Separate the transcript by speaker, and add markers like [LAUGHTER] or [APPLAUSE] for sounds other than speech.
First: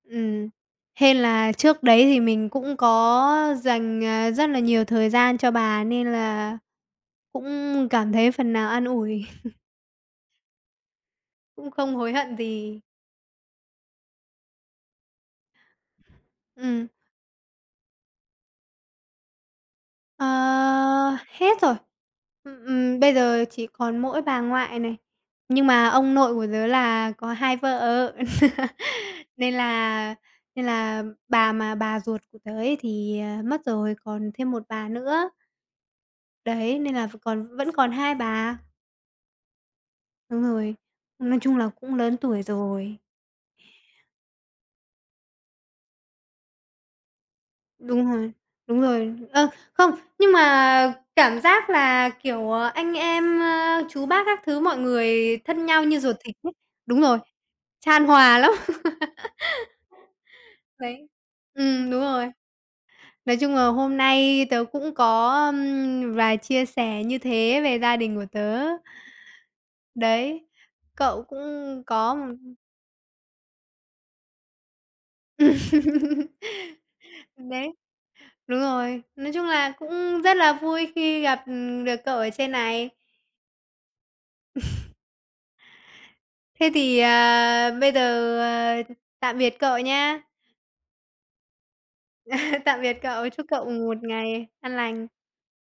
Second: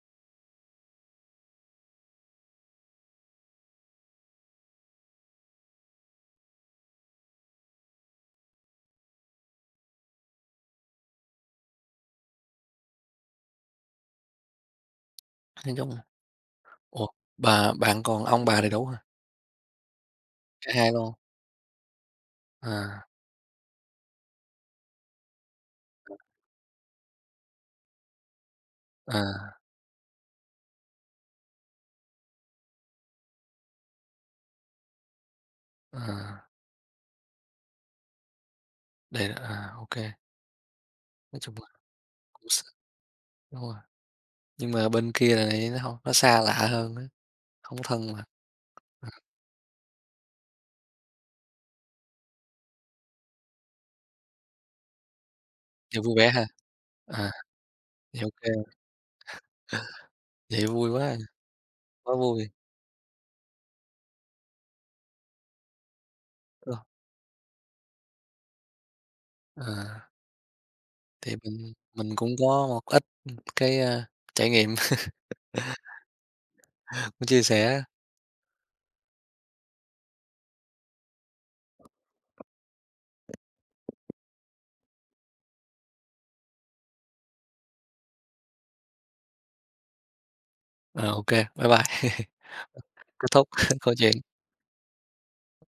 Speaker 1: Ừm. Hên là trước đấy thì mình cũng có dành, à, rất là nhiều thời gian cho bà, nên là cũng cảm thấy phần nào an ủi. [CHUCKLES] Cũng không hối hận gì.
Speaker 2: Nó giống
Speaker 1: Ừm.
Speaker 2: ủa, bà bạn còn ông bà đầy đủ hả?
Speaker 1: Ờ,
Speaker 2: Cả hai luôn.
Speaker 1: hết rồi. Ừm, ừm,
Speaker 2: À.
Speaker 1: bây giờ chỉ còn mỗi bà ngoại này, nhưng mà ông nội của tớ là có 2 vợ. [LAUGHS] Nên
Speaker 2: À.
Speaker 1: là nên là bà mà bà ruột của tớ ấy, thì, ờ, mất rồi, còn thêm 1 bà nữa.
Speaker 2: À.
Speaker 1: Đấy, nên là v còn vẫn còn 2 bà.
Speaker 2: Đấy, à, ô kê.
Speaker 1: Đúng rồi,
Speaker 2: Nói
Speaker 1: nói
Speaker 2: chung
Speaker 1: chung
Speaker 2: là
Speaker 1: là cũng lớn tuổi
Speaker 2: cũng s
Speaker 1: rồi.
Speaker 2: đúng rồi. Nhưng mà bên kia lại nó hông nó xa lạ hơn á, hông
Speaker 1: Đúng
Speaker 2: thân mà.
Speaker 1: rồi, đúng
Speaker 2: Ờ.
Speaker 1: rồi. Ờ, không, nhưng mà cảm giác là, kiểu, à, anh em, ơ, chú bác các thứ, mọi người thân nhau như
Speaker 2: Giờ vui
Speaker 1: ruột
Speaker 2: vẻ
Speaker 1: thịt
Speaker 2: ha?
Speaker 1: ấy. Đúng rồi,
Speaker 2: À,
Speaker 1: chan
Speaker 2: vậy ô
Speaker 1: hòa
Speaker 2: kê.
Speaker 1: lắm!
Speaker 2: [CHUCKLES]
Speaker 1: [LAUGHS]
Speaker 2: Vậy vui quá
Speaker 1: Đấy,
Speaker 2: à.
Speaker 1: ừm, đúng
Speaker 2: Quá
Speaker 1: rồi.
Speaker 2: vui.
Speaker 1: Nói chung là hôm nay tớ cũng có, ưm, vài chia
Speaker 2: Ờ.
Speaker 1: sẻ như thế về gia đình của tớ.
Speaker 2: À.
Speaker 1: Đấy, cậu
Speaker 2: Thì mình
Speaker 1: cũng có,
Speaker 2: mình cũng
Speaker 1: ưm
Speaker 2: có một ít, ưm, cái, a, trải nghiệm. [CHUCKLES]
Speaker 1: [LAUGHS]
Speaker 2: Chia
Speaker 1: Đấy,
Speaker 2: sẻ.
Speaker 1: đúng rồi, nói chung là cũng rất là vui khi gặp, ừm, được cậu ở trên này. [CHUCKLES] Thế thì, à, bây giờ, ờ, tạm biệt cậu nhá.
Speaker 2: Ờ, OK, bye bye. [CHUCKLES] Ờ,
Speaker 1: [CHUCKLES] Tạm biệt
Speaker 2: kết
Speaker 1: cậu, chúc
Speaker 2: thúc
Speaker 1: cậu
Speaker 2: [CHUCKLES] câu
Speaker 1: một
Speaker 2: chuyện.
Speaker 1: ngày an lành.